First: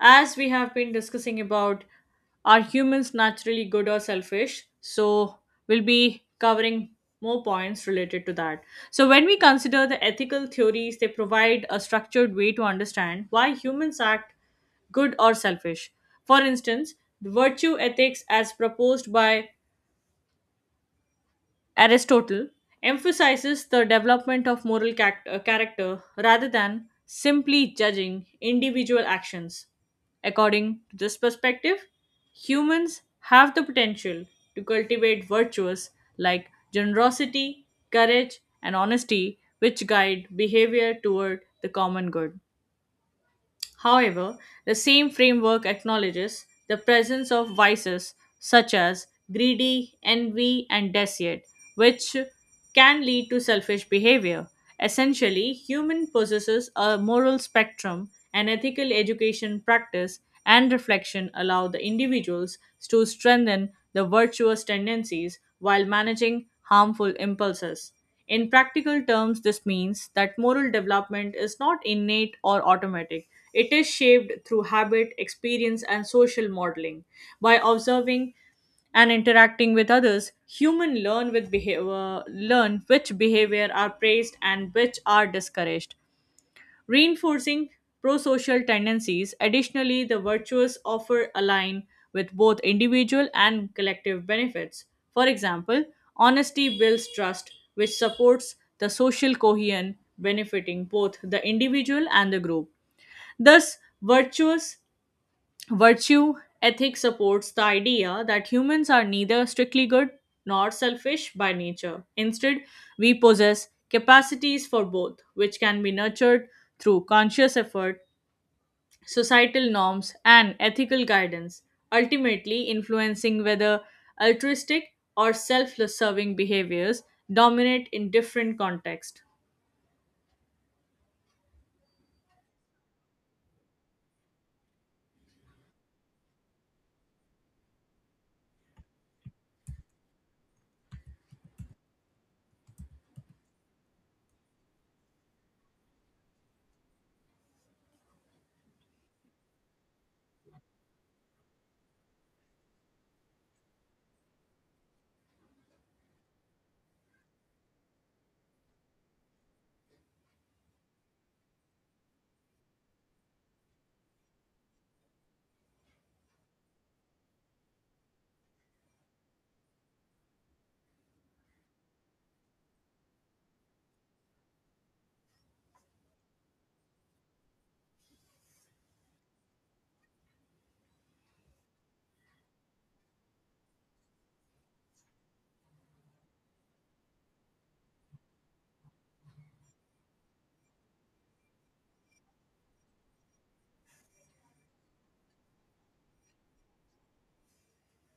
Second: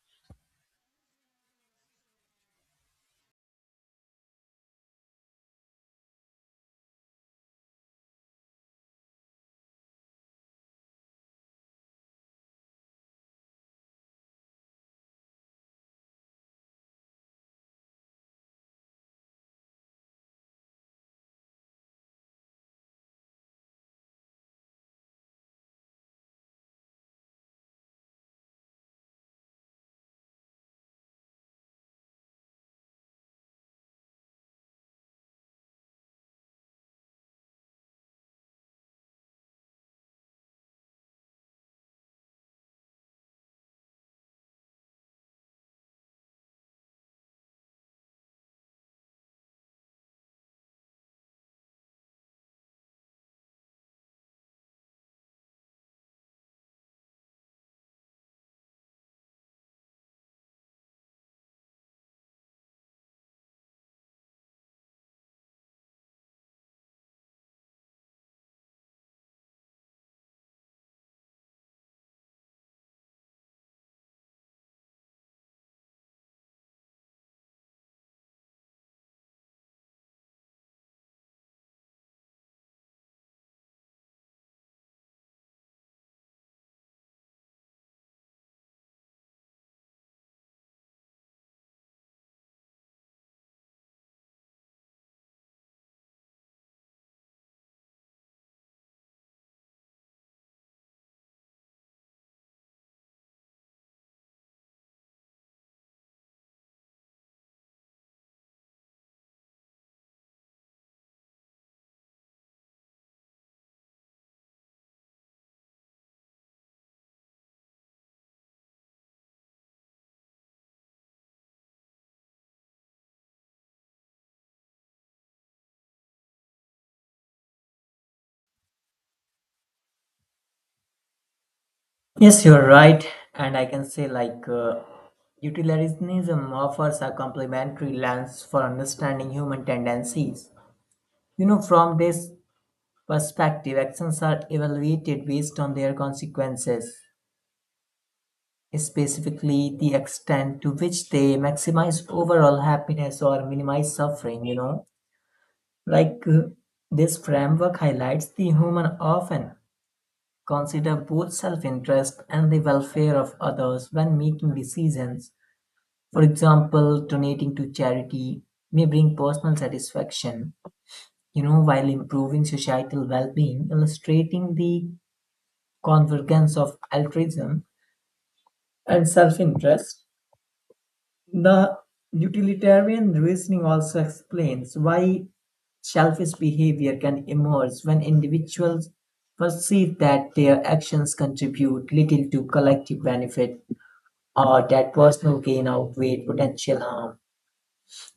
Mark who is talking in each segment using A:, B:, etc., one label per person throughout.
A: As we have been discussing about are humans naturally good or selfish? So, we'll be covering more points related to that. So, when we consider the ethical theories, they provide a structured way to understand why humans act good or selfish. For instance, the virtue ethics, as proposed by Aristotle, emphasizes the development of moral character rather than simply judging individual actions. According to this perspective, humans have the potential to cultivate virtues like generosity, courage, and honesty, which guide behavior toward the common good. However, the same framework acknowledges the presence of vices such as greedy, envy, and deceit, which can lead to selfish behavior. Essentially, human possesses a moral spectrum, and ethical education practice and reflection allow the individuals to strengthen the virtuous tendencies while managing harmful impulses. In practical terms, this means that moral development is not innate or automatic. It is shaped through habit, experience, and social modeling. By observing and interacting with others, humans learn which behavior are praised and which are discouraged, reinforcing pro-social tendencies. Additionally, the virtues offer align with both individual and collective benefits. For example, honesty builds trust, which supports the social cohesion, benefiting both the individual and the group. Thus, virtuous virtue ethic supports the idea that humans are neither strictly good nor selfish by nature. Instead, we possess capacities for both, which can be nurtured through conscious effort, societal norms, and ethical guidance, ultimately influencing whether altruistic or self serving behaviors dominate in different contexts.
B: Yes, you're right. And I can say, utilitarianism offers a complementary lens for understanding human tendencies. From this perspective, actions are evaluated based on their consequences, specifically the extent to which they maximize overall happiness or minimize suffering. Like, uh, this framework highlights the human often consider both self interest and the welfare of others when making decisions. For example, donating to charity may bring personal satisfaction, while improving societal well being, illustrating the convergence of altruism and self interest. The utilitarian reasoning also explains why selfish behavior can emerge when individuals perceive that their actions contribute little to collective benefit or that personal gain outweighs potential harm.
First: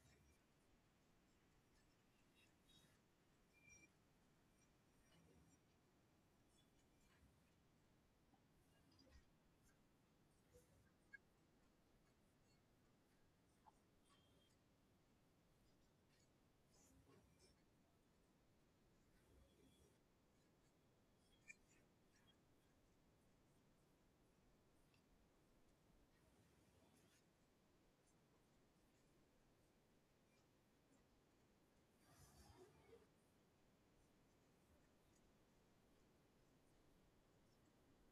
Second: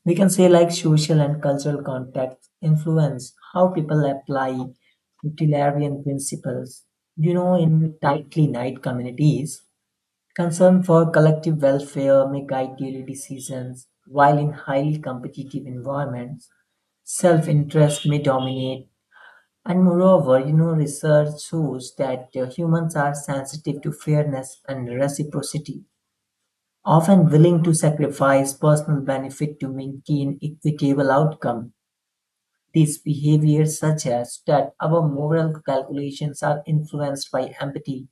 B: We can say like social and cultural context influence how people apply utilitarian principles. In tightly knit communities, concern for collective welfare may guide daily decisions, while in highly competitive environments, self-interest may dominate. And moreover, research shows that humans are sensitive to fairness and reciprocity, often willing to sacrifice personal benefit to maintain equitable outcome. These behaviors suggest that our moral calculations are influenced by empathy,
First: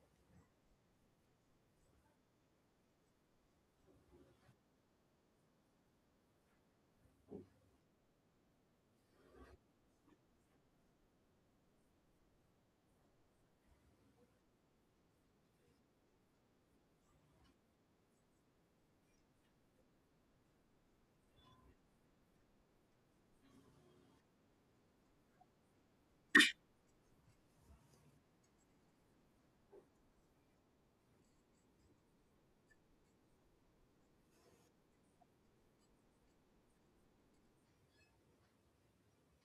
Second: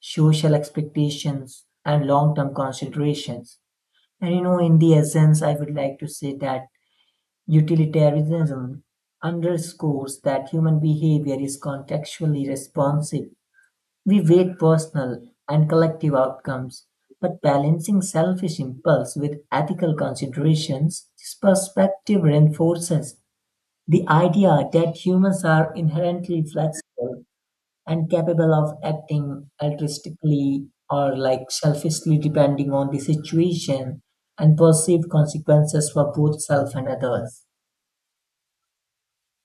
B: social expectations, and long term considerations. And in the essence, I would like to say that utilitarianism underscores that human behavior is contextually responsive. We weigh personal and collective outcomes, but balancing selfish impulse with ethical considerations, this perspective reinforces the idea that humans are inherently flexible and capable of acting altruistically or like selfishly depending on the situation and perceived consequences for both self and others.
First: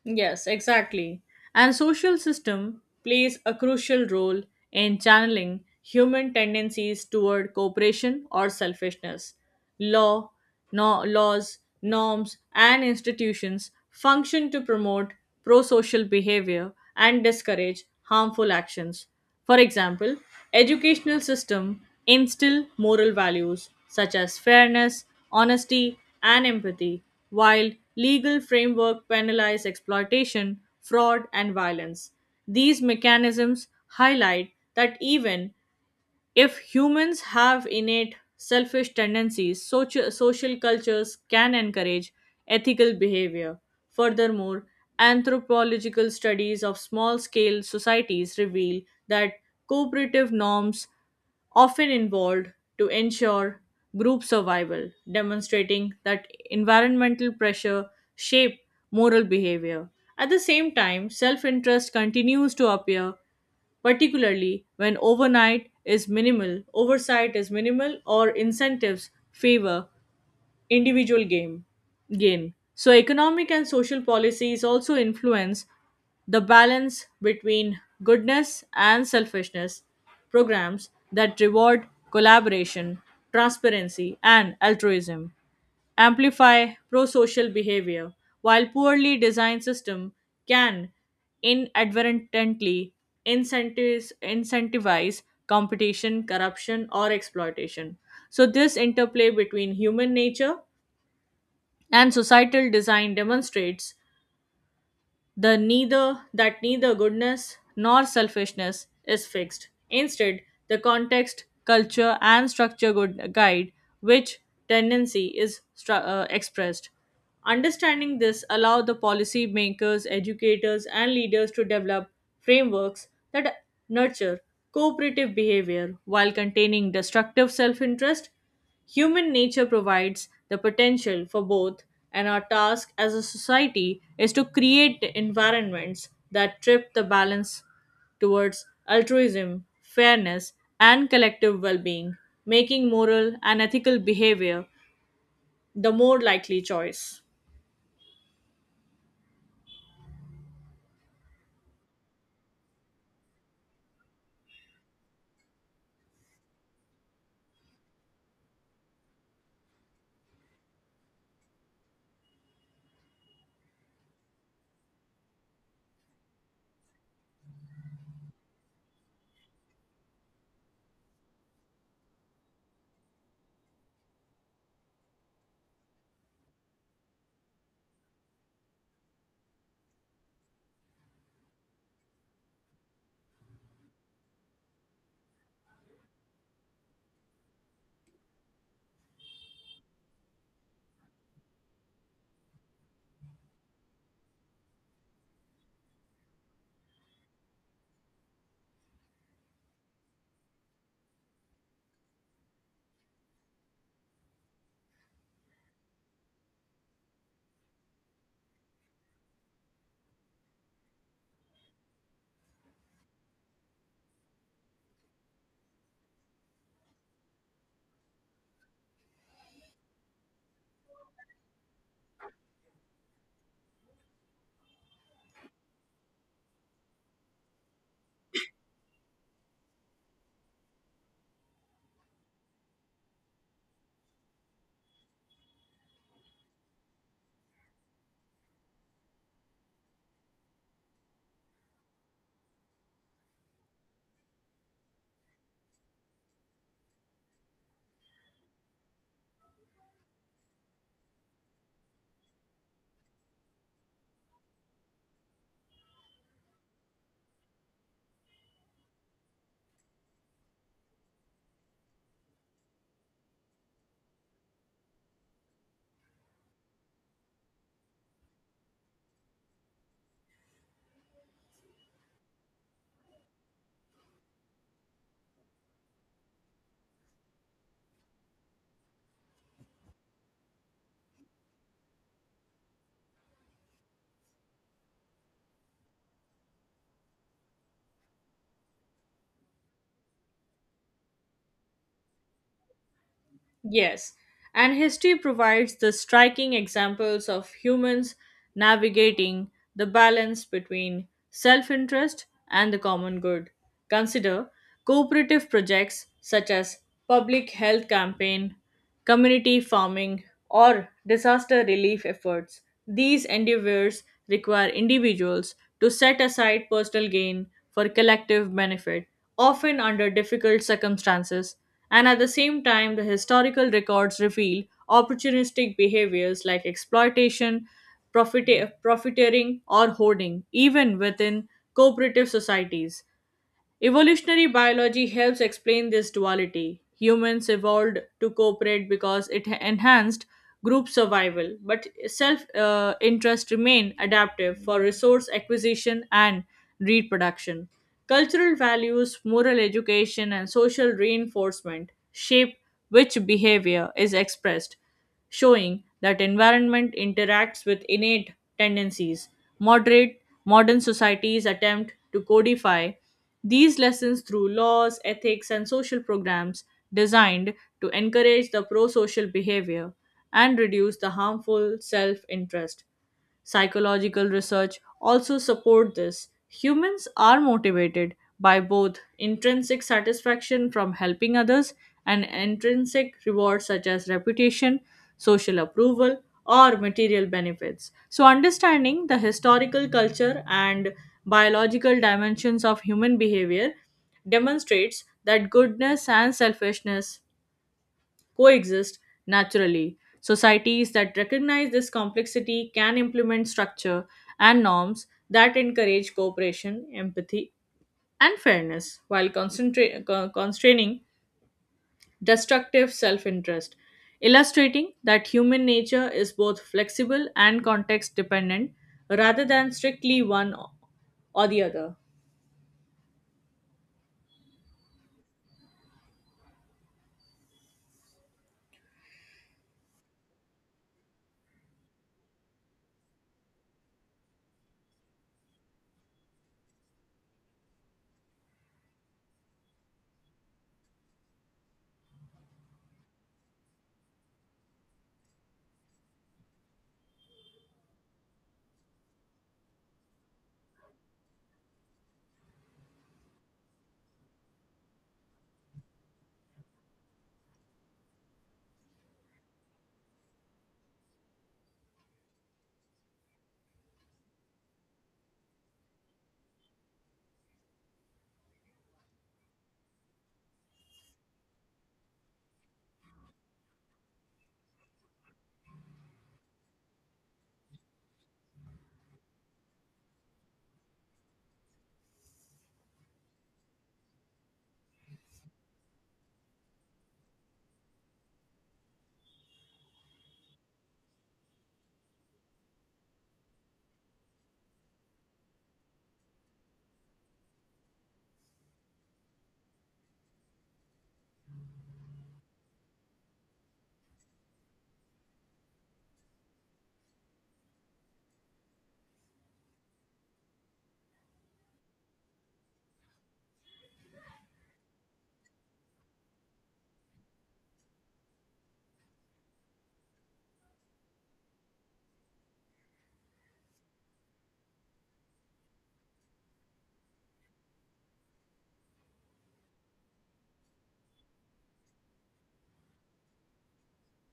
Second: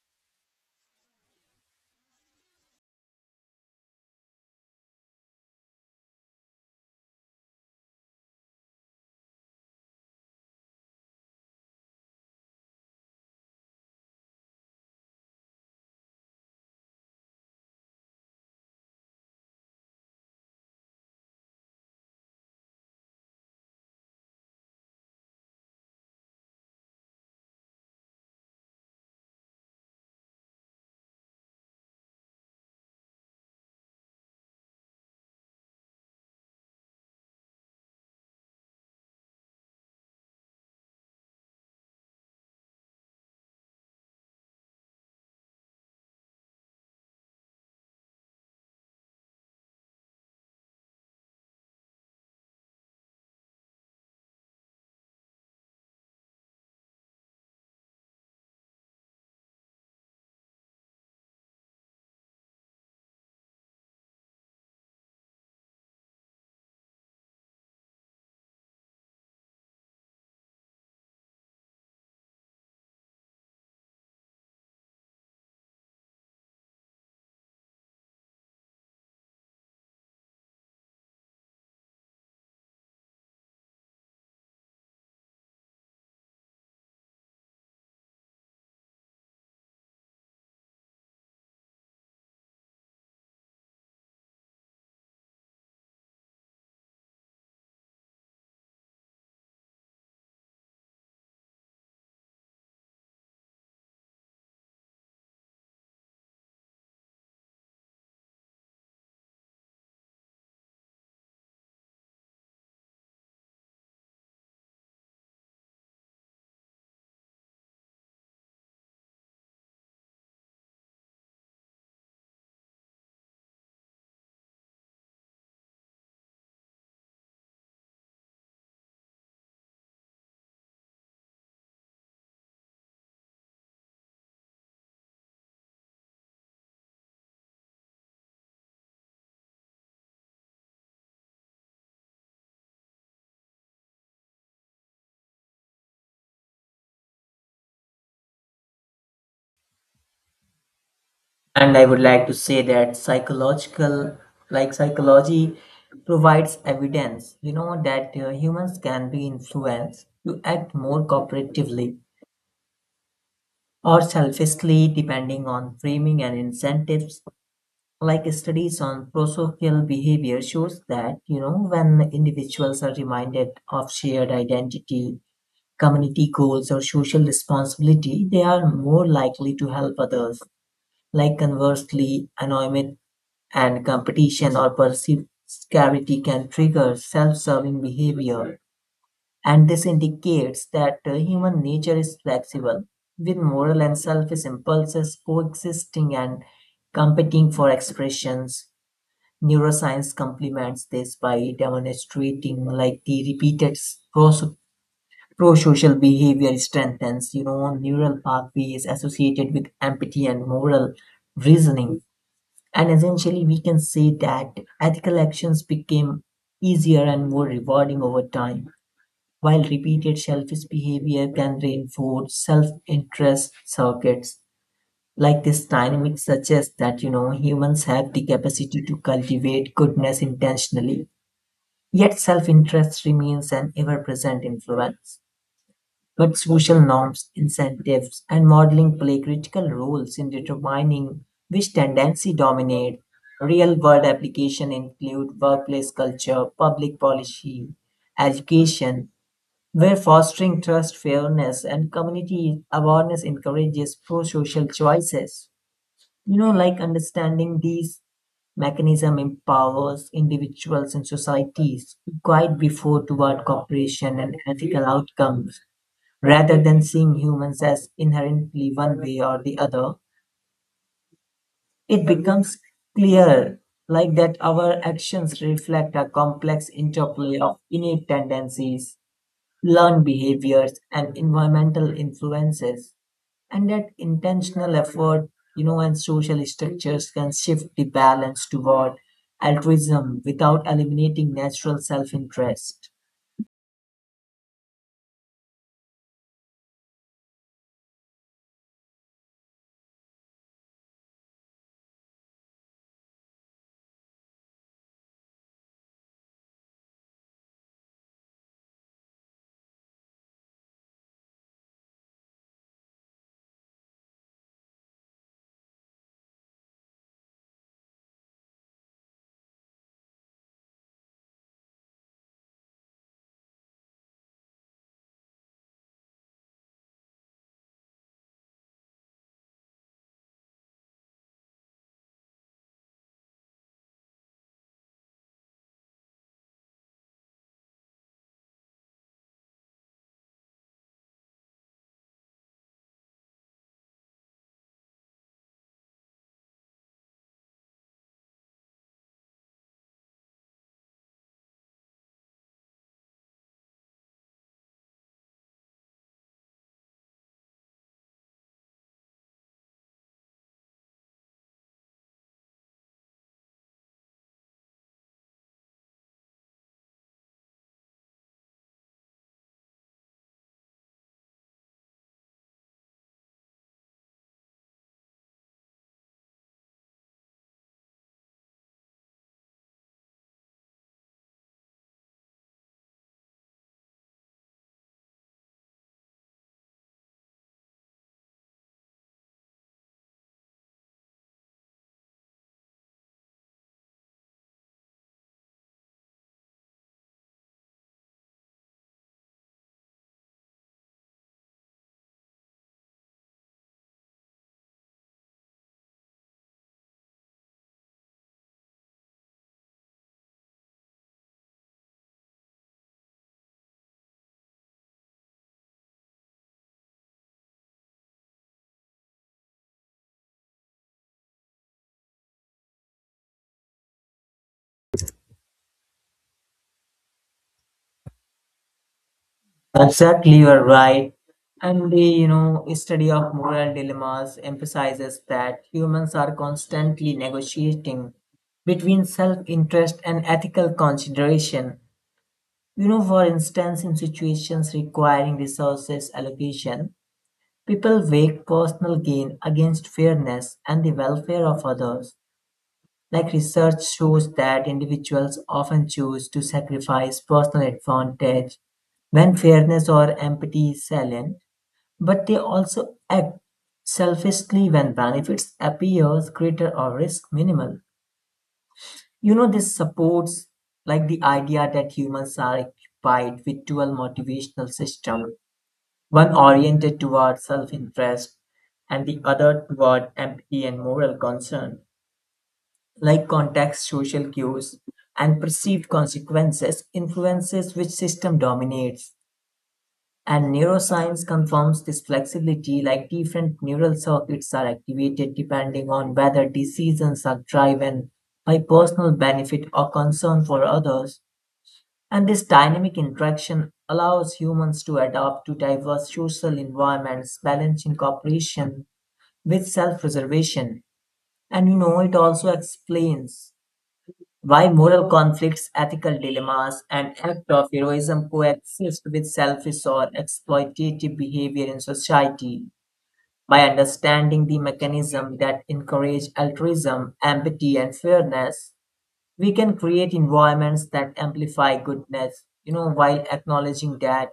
A: Yes, exactly. And social system plays a crucial role in channeling human tendencies toward cooperation or selfishness. Law, no, Laws, norms, and institutions function to promote pro-social behavior and discourage harmful actions. For example, educational system instill moral values such as fairness, honesty, and empathy, while legal framework penalize exploitation, fraud, and violence. These mechanisms highlight that even if humans have innate selfish tendencies, social cultures can encourage ethical behavior. Furthermore, anthropological studies of small scale societies reveal that cooperative norms often involved to ensure group survival, demonstrating that environmental pressure shape moral behavior. At the same time, self interest continues to appear particularly when oversight is minimal, or incentives favor individual game gain. So economic and social policies also influence the balance between goodness and selfishness. Programs that reward collaboration, transparency, and altruism amplify pro-social behavior, while poorly designed system can inadvertently incentivize competition, corruption, or exploitation. So this interplay between human nature and societal design demonstrates the neither that neither goodness nor selfishness is fixed. Instead, the context, culture, and structure good guide which tendency is expressed. Understanding this allow the policy makers, educators, and leaders to develop frameworks that nurture cooperative behavior while containing destructive self-interest. Human nature provides the potential for both, and our task as a society is to create environments that trip the balance towards altruism, fairness, and collective well being, making moral and ethical behavior the more likely choice.
B: And I would like to say that psychological, like psychology provides evidence, that humans can be influenced to act more cooperatively or selfishly depending on framing and incentives, like studies on prosocial behavior shows that when individuals are reminded of shared identity, community goals, or social responsibility, they are more likely to help others. Like, conversely, anonymity and competition or perceived scarcity can trigger self-serving behavior, and this indicates that human nature is flexible, with moral and selfish impulses coexisting and competing for expressions. Neuroscience complements this by demonstrating like the pro-social behavior strengthens, neural pathways associated with empathy and moral reasoning. And essentially, we can say that ethical actions became easier and more rewarding over time, while repeated selfish behavior can reinforce self-interest circuits. Like, this dynamic suggests that humans have the capacity to cultivate goodness intentionally. Yet self-interest remains an ever-present influence, but social norms, incentives, and modeling play critical roles in determining which tendency dominate. Real-world application include workplace culture, public policy, education, where fostering trust, fairness, and community awareness encourages pro-social choices. Understanding these mechanism empowers individuals and societies to guide before toward cooperation and ethical outcomes. Rather than seeing humans as inherently one way or the other, it becomes clear like that our actions reflect a complex interplay of innate tendencies, learned behaviors, and environmental influences. And that intentional effort, and social structures can shift the balance toward altruism without eliminating natural self interest.
A: Yes, and history provides the striking examples of humans navigating the balance between self interest and the common good. Consider cooperative projects such as public health campaign, community farming, or disaster relief efforts. These endeavors require individuals to set aside personal gain for collective benefit, often under difficult circumstances, and at the same time, the historical records reveal opportunistic behaviors like exploitation, profiteering, or hoarding, even within cooperative societies. Evolutionary biology helps explain this duality. Humans evolved to cooperate because it enhanced group survival, but self interest remained adaptive for resource acquisition and reproduction. Cultural values, moral education, and social reinforcement shape which behavior is expressed, showing that environment interacts with innate tendencies. Moderate Modern societies attempt to codify these lessons through laws, ethics, and social programs designed to encourage the pro social behavior and reduce the harmful self interest. Psychological research also support this. Humans are motivated by both intrinsic satisfaction from helping others and intrinsic rewards such as reputation, social approval, or material benefits. So, understanding the historical, culture, and biological dimensions of human behavior demonstrates that goodness and selfishness coexist naturally. Societies that recognize this complexity can implement structure and norms that encourage cooperation, empathy, and fairness while constraining destructive self interest, illustrating that human nature is both flexible and context dependent rather than strictly one or the other.
B: Exactly, you are right. And the study of moral dilemmas emphasizes that humans are constantly negotiating between self-interest and ethical consideration. For instance, in situations requiring resources allocation, people weigh personal gain against fairness and the welfare of others. Like, research shows that individuals often choose to sacrifice personal advantage when fairness or empathy is silent, but they also act selfishly when benefits appears greater or risk minimal. This supports like the idea that humans are occupied with dual motivational system, one oriented toward self-interest and the other toward empathy and moral concern. Like, context, social cues, and perceived consequences influences which system dominates. And neuroscience confirms this flexibility, like different neural circuits are activated depending on whether decisions are driven by personal benefit or concern for others. And this dynamic interaction allows humans to adapt to diverse social environments, balancing cooperation with self preservation. And it also explains why moral conflicts, ethical dilemmas, and acts of heroism coexist with selfish or exploitative behavior in society. By understanding the mechanism that encourage altruism, empathy, and fairness, we can create environments that amplify goodness, while acknowledging that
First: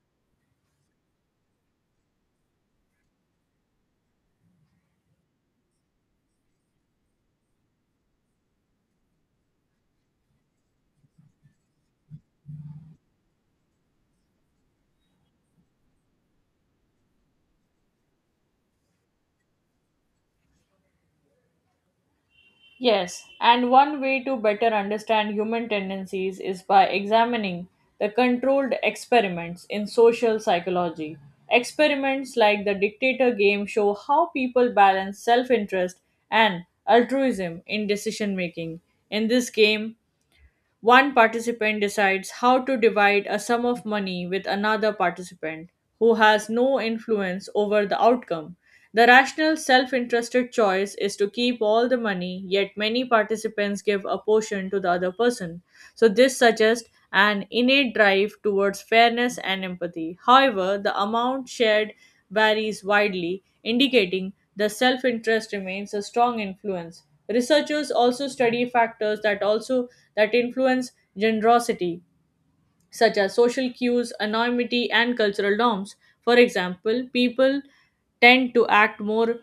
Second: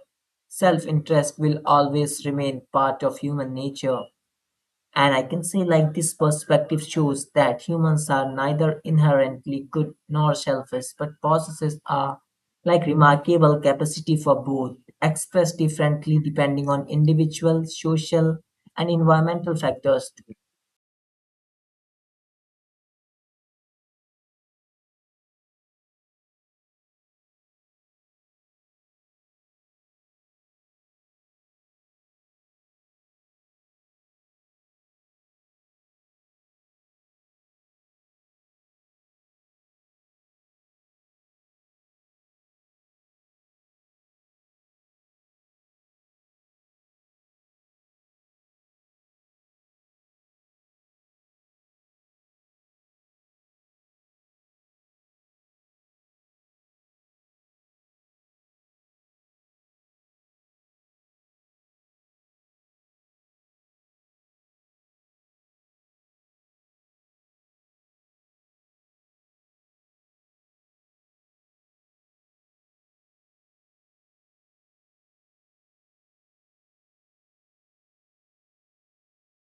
B: self interest will always remain part of human nature. And I can say, like, this perspective shows that humans are neither inherently good nor selfish, but possesses a like remarkable capacity for both, expressed differently depending on individual, social, and environmental factors.
A: Yes, and one way to better understand human tendencies is by examining the controlled experiments in social psychology. Experiments like the dictator game show how people balance self interest and altruism in decision making. In this game, one participant decides how to divide a sum of money with another participant who has no influence over the outcome. The rational, self interested choice is to keep all the money, yet, many participants give a portion to the other person. So, this suggests an innate drive towards fairness and empathy. However, the amount shared varies widely, indicating the self interest remains a strong influence. Researchers also study factors that influence generosity, such as social cues, anonymity, and cultural norms. For example, people tend to act more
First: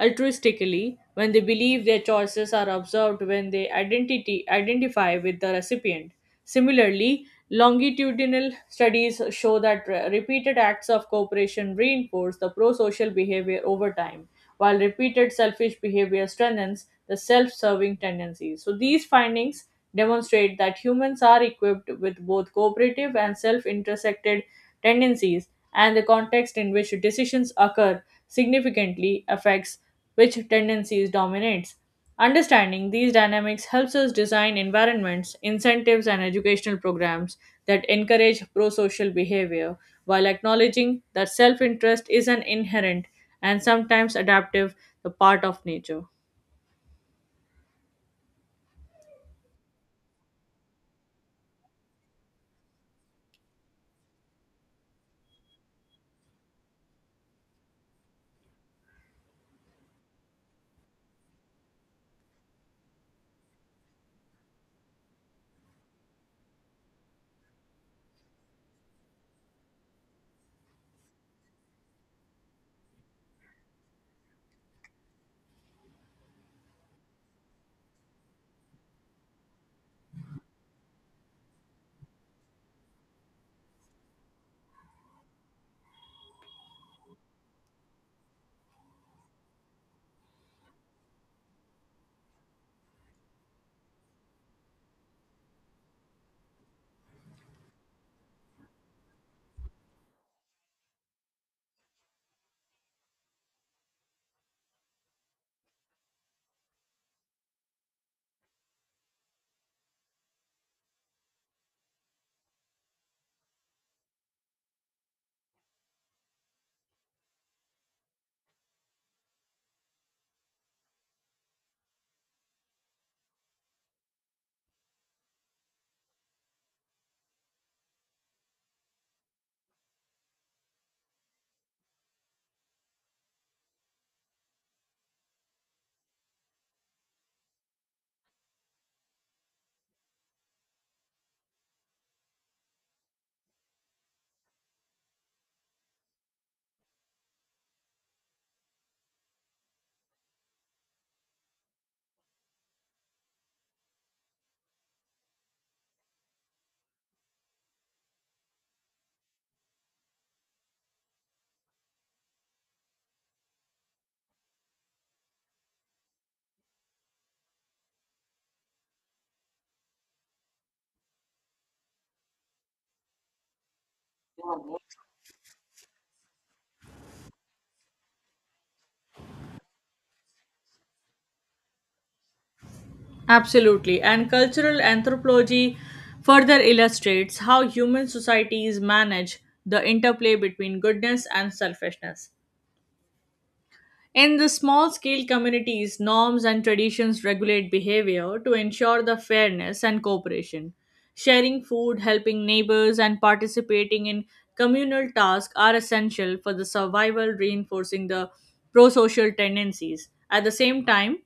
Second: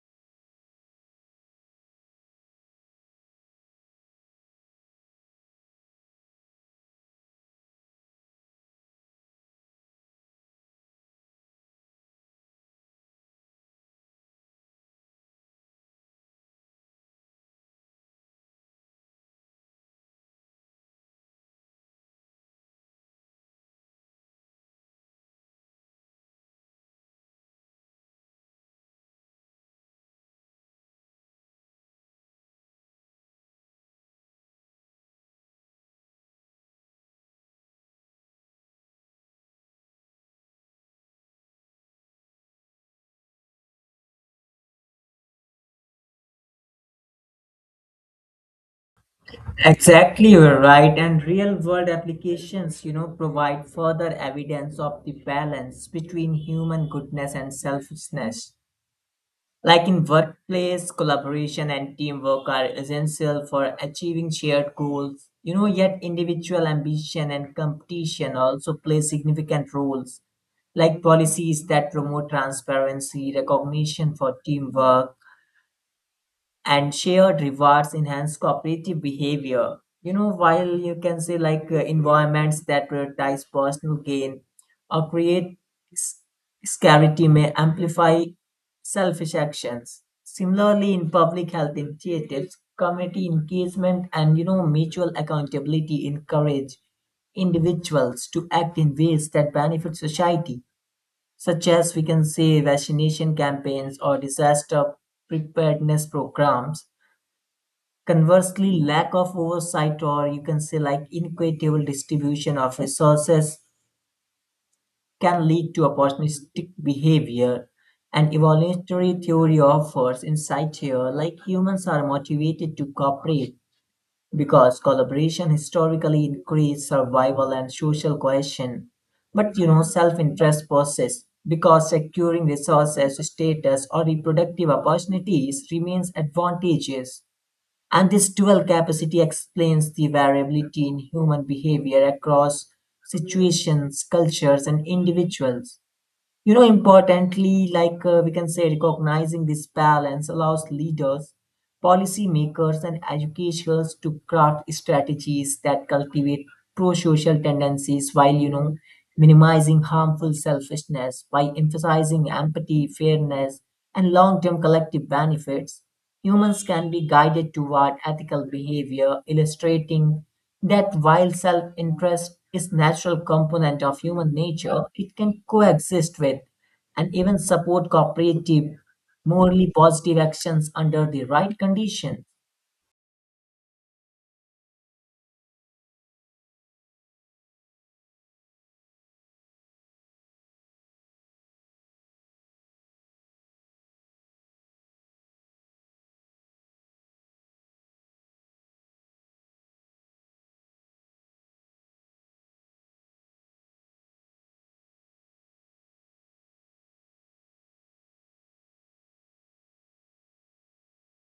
A: altruistically when they believe their choices are observed, when they identity identify with the recipient. Similarly, longitudinal studies show that repeated acts of cooperation reinforce the pro-social behavior over time, while repeated selfish behavior strengthens the self-serving tendencies. So these findings demonstrate that humans are equipped with both cooperative and self intersected tendencies, and the context in which decisions occur significantly affects which tendencies dominates. Understanding these dynamics helps us design environments, incentives, and educational programs that encourage pro social behavior while acknowledging that self interest is an inherent and sometimes adaptive part of nature.
B: Exactly, you're right. And real world applications, provide further evidence of the balance between human goodness and selfishness. Like in workplace, collaboration and teamwork are essential for achieving shared goals. Yet individual ambition and competition also play significant roles. Like, policies that promote transparency, recognition for teamwork, and shared rewards enhance cooperative behavior. While you can say environments that prioritize personal gain or create s- scarcity may amplify selfish actions. Similarly, in public health initiatives, community engagement and mutual accountability encourage individuals to act in ways that benefit society, such as we can say vaccination campaigns or disaster preparedness programs. Conversely, lack of oversight or you can say like inequitable distribution of resources can lead to opportunistic behavior. And evolutionary theory offers insight here, like humans are motivated to cooperate because collaboration historically increased survival and social cohesion. But self interest persists because securing resources, status, or reproductive opportunities remains advantageous. And this dual capacity explains the variability in human behavior across situations, cultures, and individuals. You know, importantly, like we can say, recognizing this balance allows leaders, policymakers, and educators to craft strategies that cultivate pro-social tendencies while, minimizing harmful selfishness by emphasizing empathy, fairness, and long-term collective benefits. Humans can be guided toward ethical behavior, illustrating that while self interest is natural component of human nature, it can coexist with and even support cooperative, morally positive actions under the right conditions.
A: Absolutely. And cultural anthropology further illustrates how human societies manage the interplay between goodness and selfishness. In the small scale communities, norms and traditions regulate behavior to ensure the fairness and cooperation. Sharing food, helping neighbors, and participating in communal tasks are essential for the survival, reinforcing the pro social tendencies. At the same time,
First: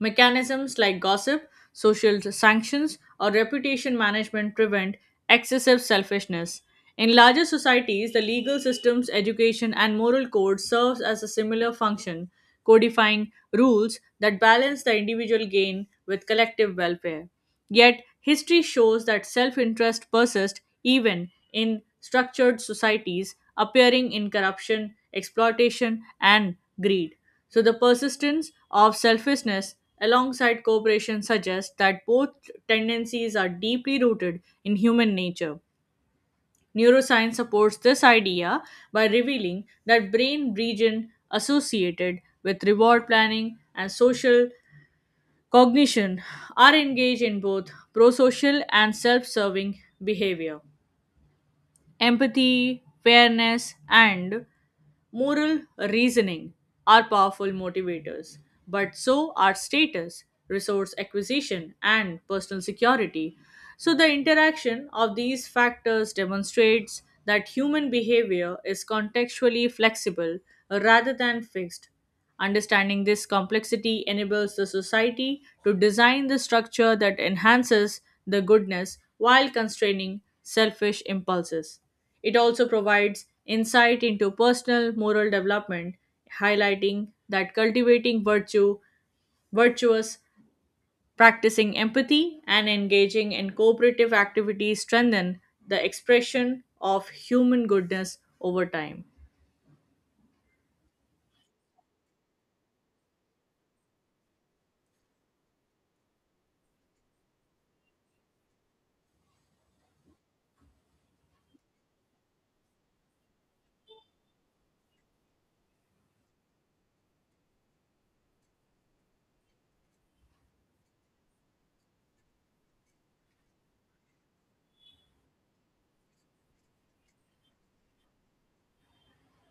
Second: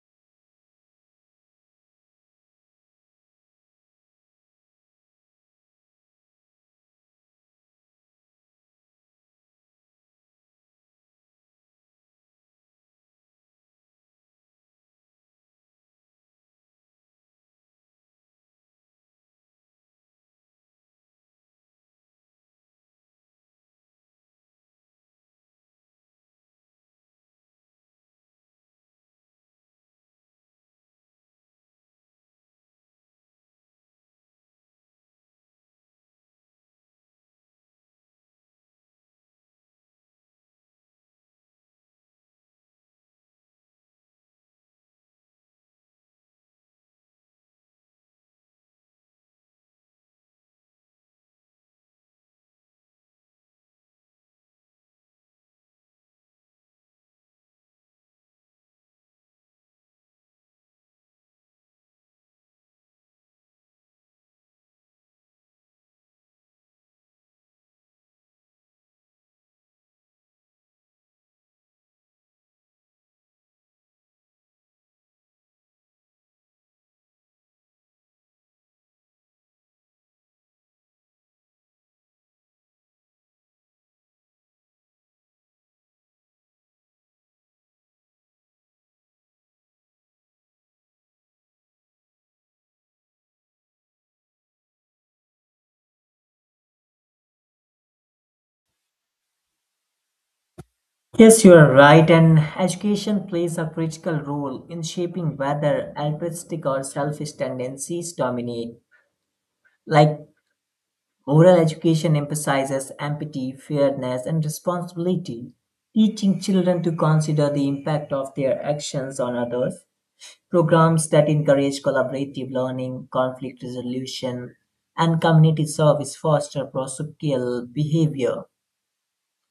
A: mechanisms like gossip, social sanctions, or reputation management prevent excessive selfishness. In larger societies, the legal systems, education, and moral code serves as a similar function, codifying rules that balance the individual gain with collective welfare. Yet, history shows that self-interest persists even in structured societies, appearing in corruption, exploitation, and greed. So the persistence of selfishness alongside cooperation suggests that both tendencies are deeply rooted in human nature. Neuroscience supports this idea by revealing that brain region associated with reward planning and social cognition are engaged in both prosocial and self-serving behavior. Empathy, fairness, and moral reasoning are powerful motivators, but so are status, resource acquisition, and personal security. So, the interaction of these factors demonstrates that human behavior is contextually flexible rather than fixed. Understanding this complexity enables the society to design the structure that enhances the goodness while constraining selfish impulses. It also provides insight into personal moral development, highlighting that virtuous, practicing empathy, and engaging in cooperative activities strengthen the expression of human goodness over time.
B: Yes, you are right, and education plays a critical role in shaping whether altruistic or selfish tendencies dominate. Like, moral education emphasizes empathy, fairness, and responsibility, teaching children to consider the impact of their actions on others. Programs that encourage collaborative learning, conflict resolution, and community service foster prosocial behavior.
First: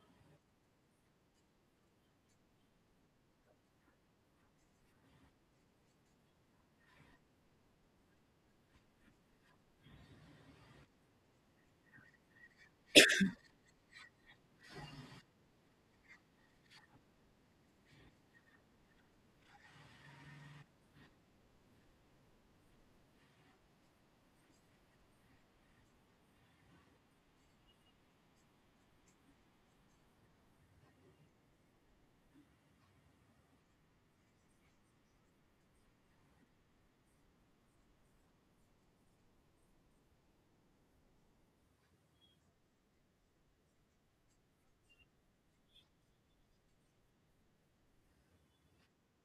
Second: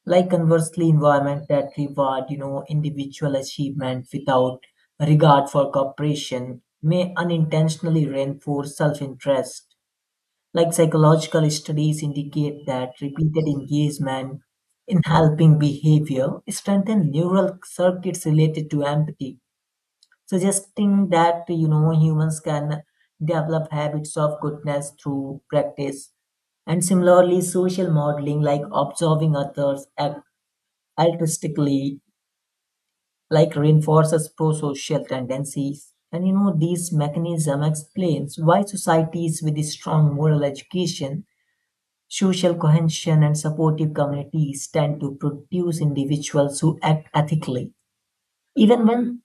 B: Like, conversely, environment that reward individual achievement without regard for cooperation may unintentionally reinforce self-interest. Like, psychological studies indicate that repeated engagement in helping behavior strengthen neural circuits related to empathy, suggesting that humans can develop habits of goodness through practice. And similarly, social modeling, like observing others act altruistically, like reinforces pro-social tendencies. And these mechanism explains why societies with a strong moral education, social cohesion, and supportive communities tend to produce individuals who act ethically even when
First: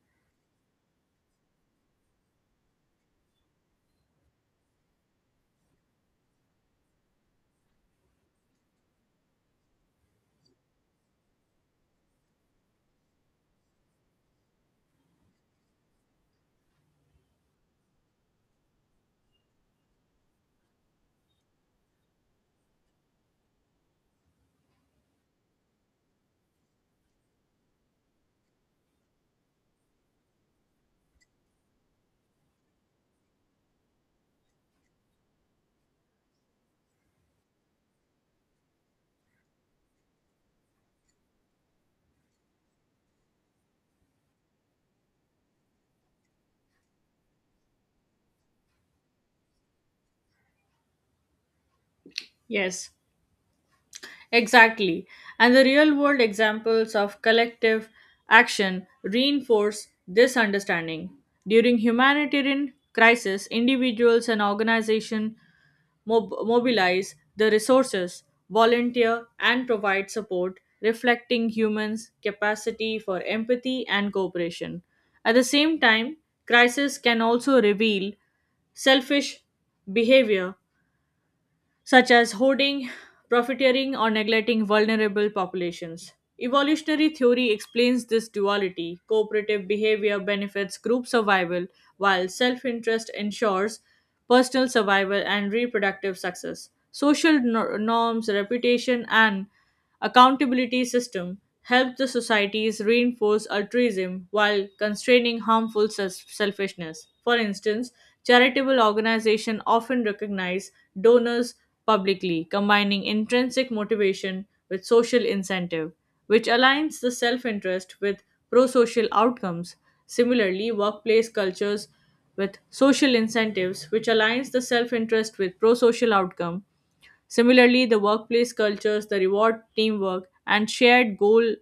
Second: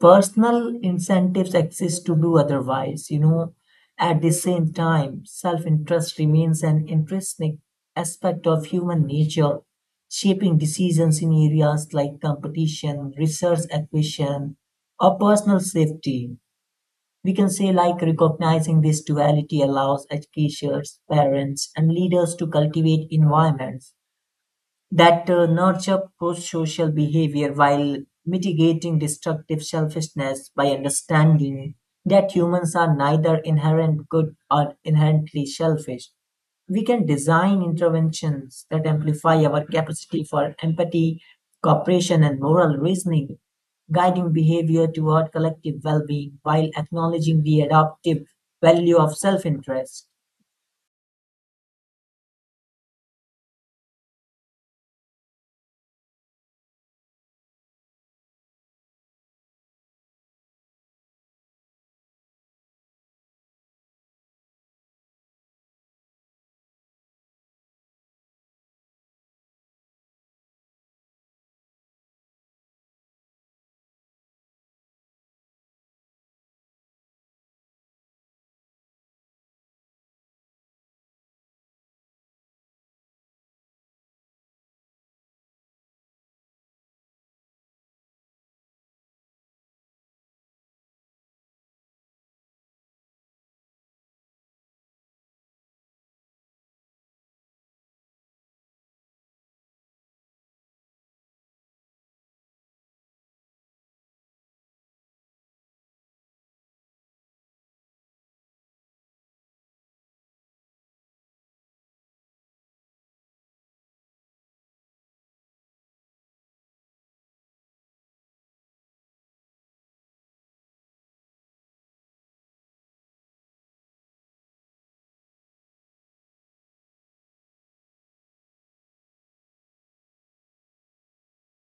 B: personal incentives exist to do otherwise. At the same time, self-interest remains an intrinsic aspect of human nature, shaping decisions in areas like competition, research acquisition, or personal safety. We can say like recognizing this duality allows educators, parents, and leaders to cultivate environments that nurture pro-social behavior while mitigating destructive selfishness. By understanding that humans are neither inherent good or inherently selfish, we can design interventions that amplify our capacity for empathy, cooperation, and moral reasoning, guiding behavior toward collective well being while acknowledging the adaptive value of self interest.
A: Yes, exactly. And the real world examples of collective action reinforce this understanding. During humanitarian crisis, individuals and organizations mobilize the resources, volunteer, and provide support, reflecting humans' capacity for empathy and cooperation. At the same time, crisis can also reveal selfish behavior such as hoarding, profiteering, or neglecting vulnerable populations. Evolutionary theory explains this duality. Cooperative behavior benefits group survival, while self interest ensures personal survival and reproductive success. Social nor- norms, reputation, and accountability system helps the societies reinforce altruism while constraining harmful selfishness. For instance, charitable organizations often recognize donors publicly, combining intrinsic motivation with social incentive, which aligns the self-interest with pro-social outcomes. Similarly, workplace cultures with social incentives, which aligns the self interest with pro social outcome, Similarly, the workplace cultures, the reward teamwork, and shared goal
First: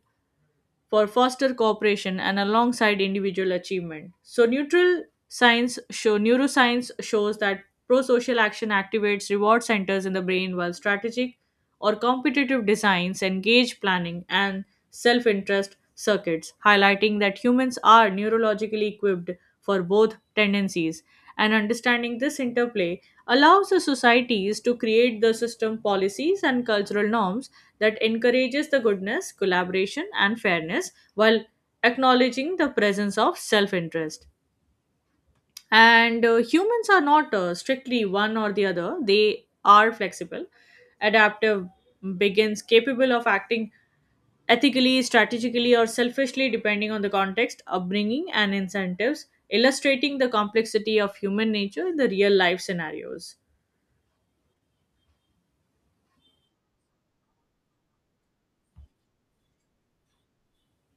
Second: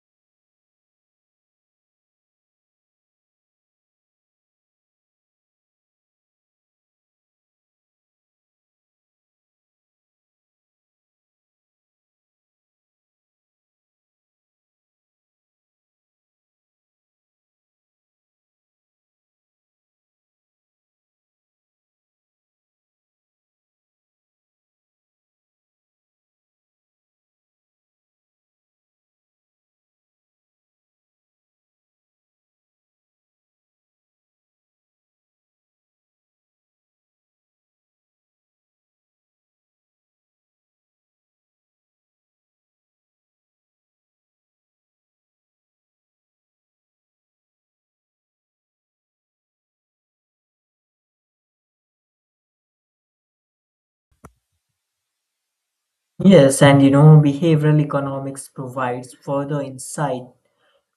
A: for foster cooperation and alongside individual achievement. So neutral science show neuroscience shows that prosocial action activates reward centers in the brain while strategic or competitive designs engage planning and self-interest circuits, highlighting that humans are neurologically equipped for both tendencies. And understanding this interplay allows the societies to create the system policies and cultural norms that encourages the goodness, collaboration, and fairness while acknowledging the presence of self interest. And humans are not strictly one or the other, they are flexible. Adaptive begins capable of acting ethically, strategically, or selfishly, depending on the context, upbringing, and incentives, illustrating the complexity of human nature in the real life scenarios.
B: Yes, and behavioral economics provides further insight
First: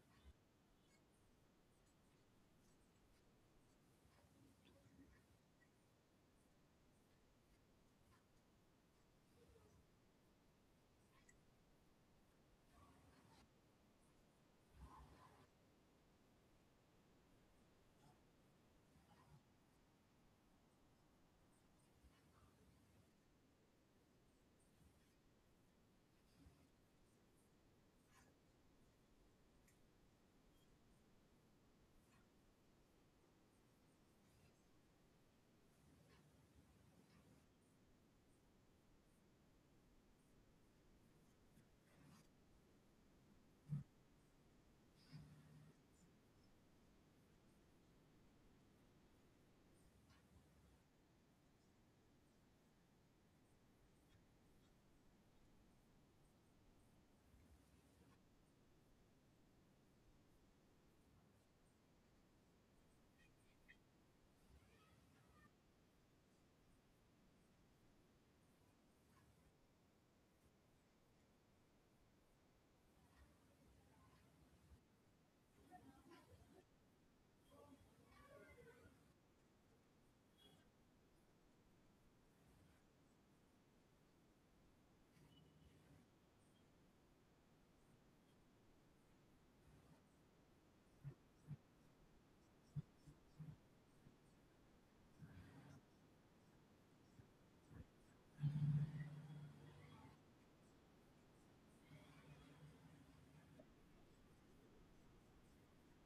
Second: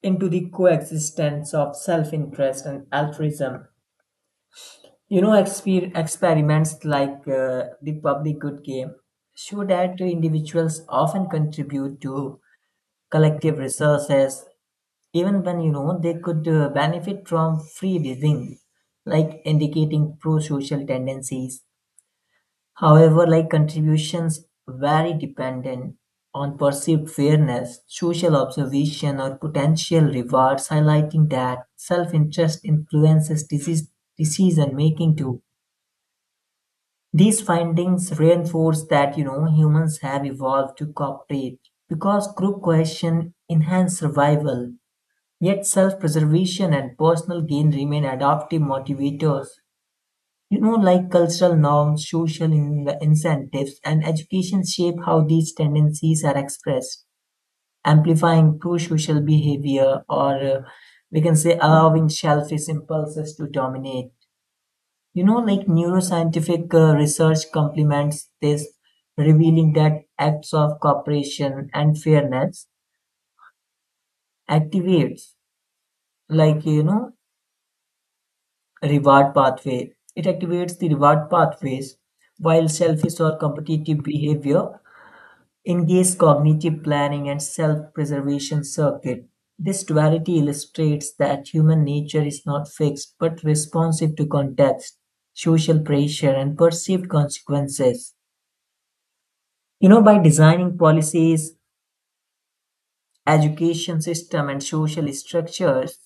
B: into the coexistence of self-interest and altruism. Experiments the public good game show that individuals often contribute to collective resources, even when they could benefit from free living, like indicating pro-social tendencies. However, like, contributions vary dependent on perceived fairness, social observation, or potential rewards, highlighting that self-interest influences decision-making too. These findings reinforce that humans have evolved to cooperate because group cohesion enhances survival. Yet self-preservation and personal gain remain adaptive motivators. Cultural norms, social incentives, and education shape how these tendencies are expressed, amplifying pro social behavior or we can say allowing selfish impulses to dominate. Neuroscientific research complements this, revealing that acts of cooperation and fairness activates, like, you know, reward pathway. It activates the reward pathways while selfish or competitive behavior engage cognitive planning and self-preservation circuit. This duality illustrates that human nature is not fixed but responsive to context, social pressure, and perceived consequences. By designing policies, education system, and social structures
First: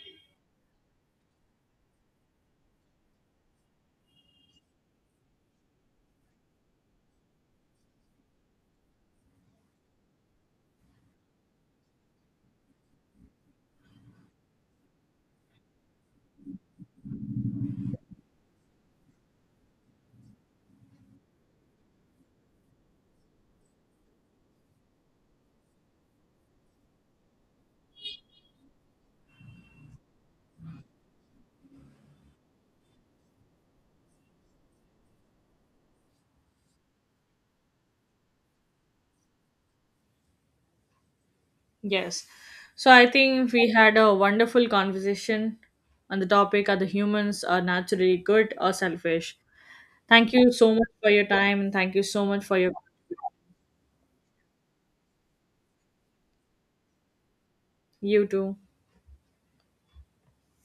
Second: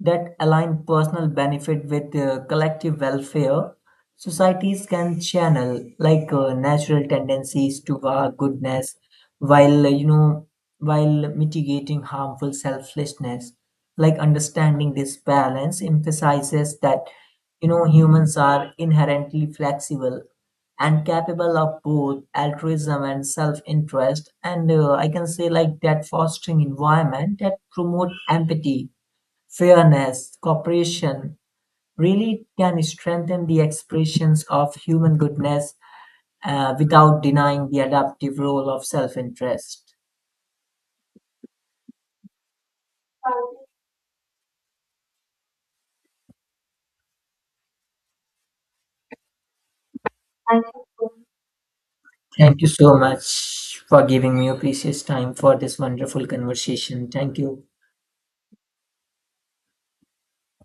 B: that align personal benefit with collective welfare, societies can channel natural tendencies to goodness while mitigating harmful selflessness. Like, understanding this balance emphasizes that humans are inherently flexible and capable of both altruism and self-interest. And I can say like that fostering environment that promote empathy, fairness, cooperation really can strengthen the expressions of human goodness without denying the adaptive role of self interest.
A: Yes. So I think we had a wonderful conversation on the topic are the humans are naturally good or selfish. Thank you so much for your time and thank you so much for
B: Thank you
A: your.
B: so much for giving me your precious time for this wonderful conversation. Thank you.
A: You too.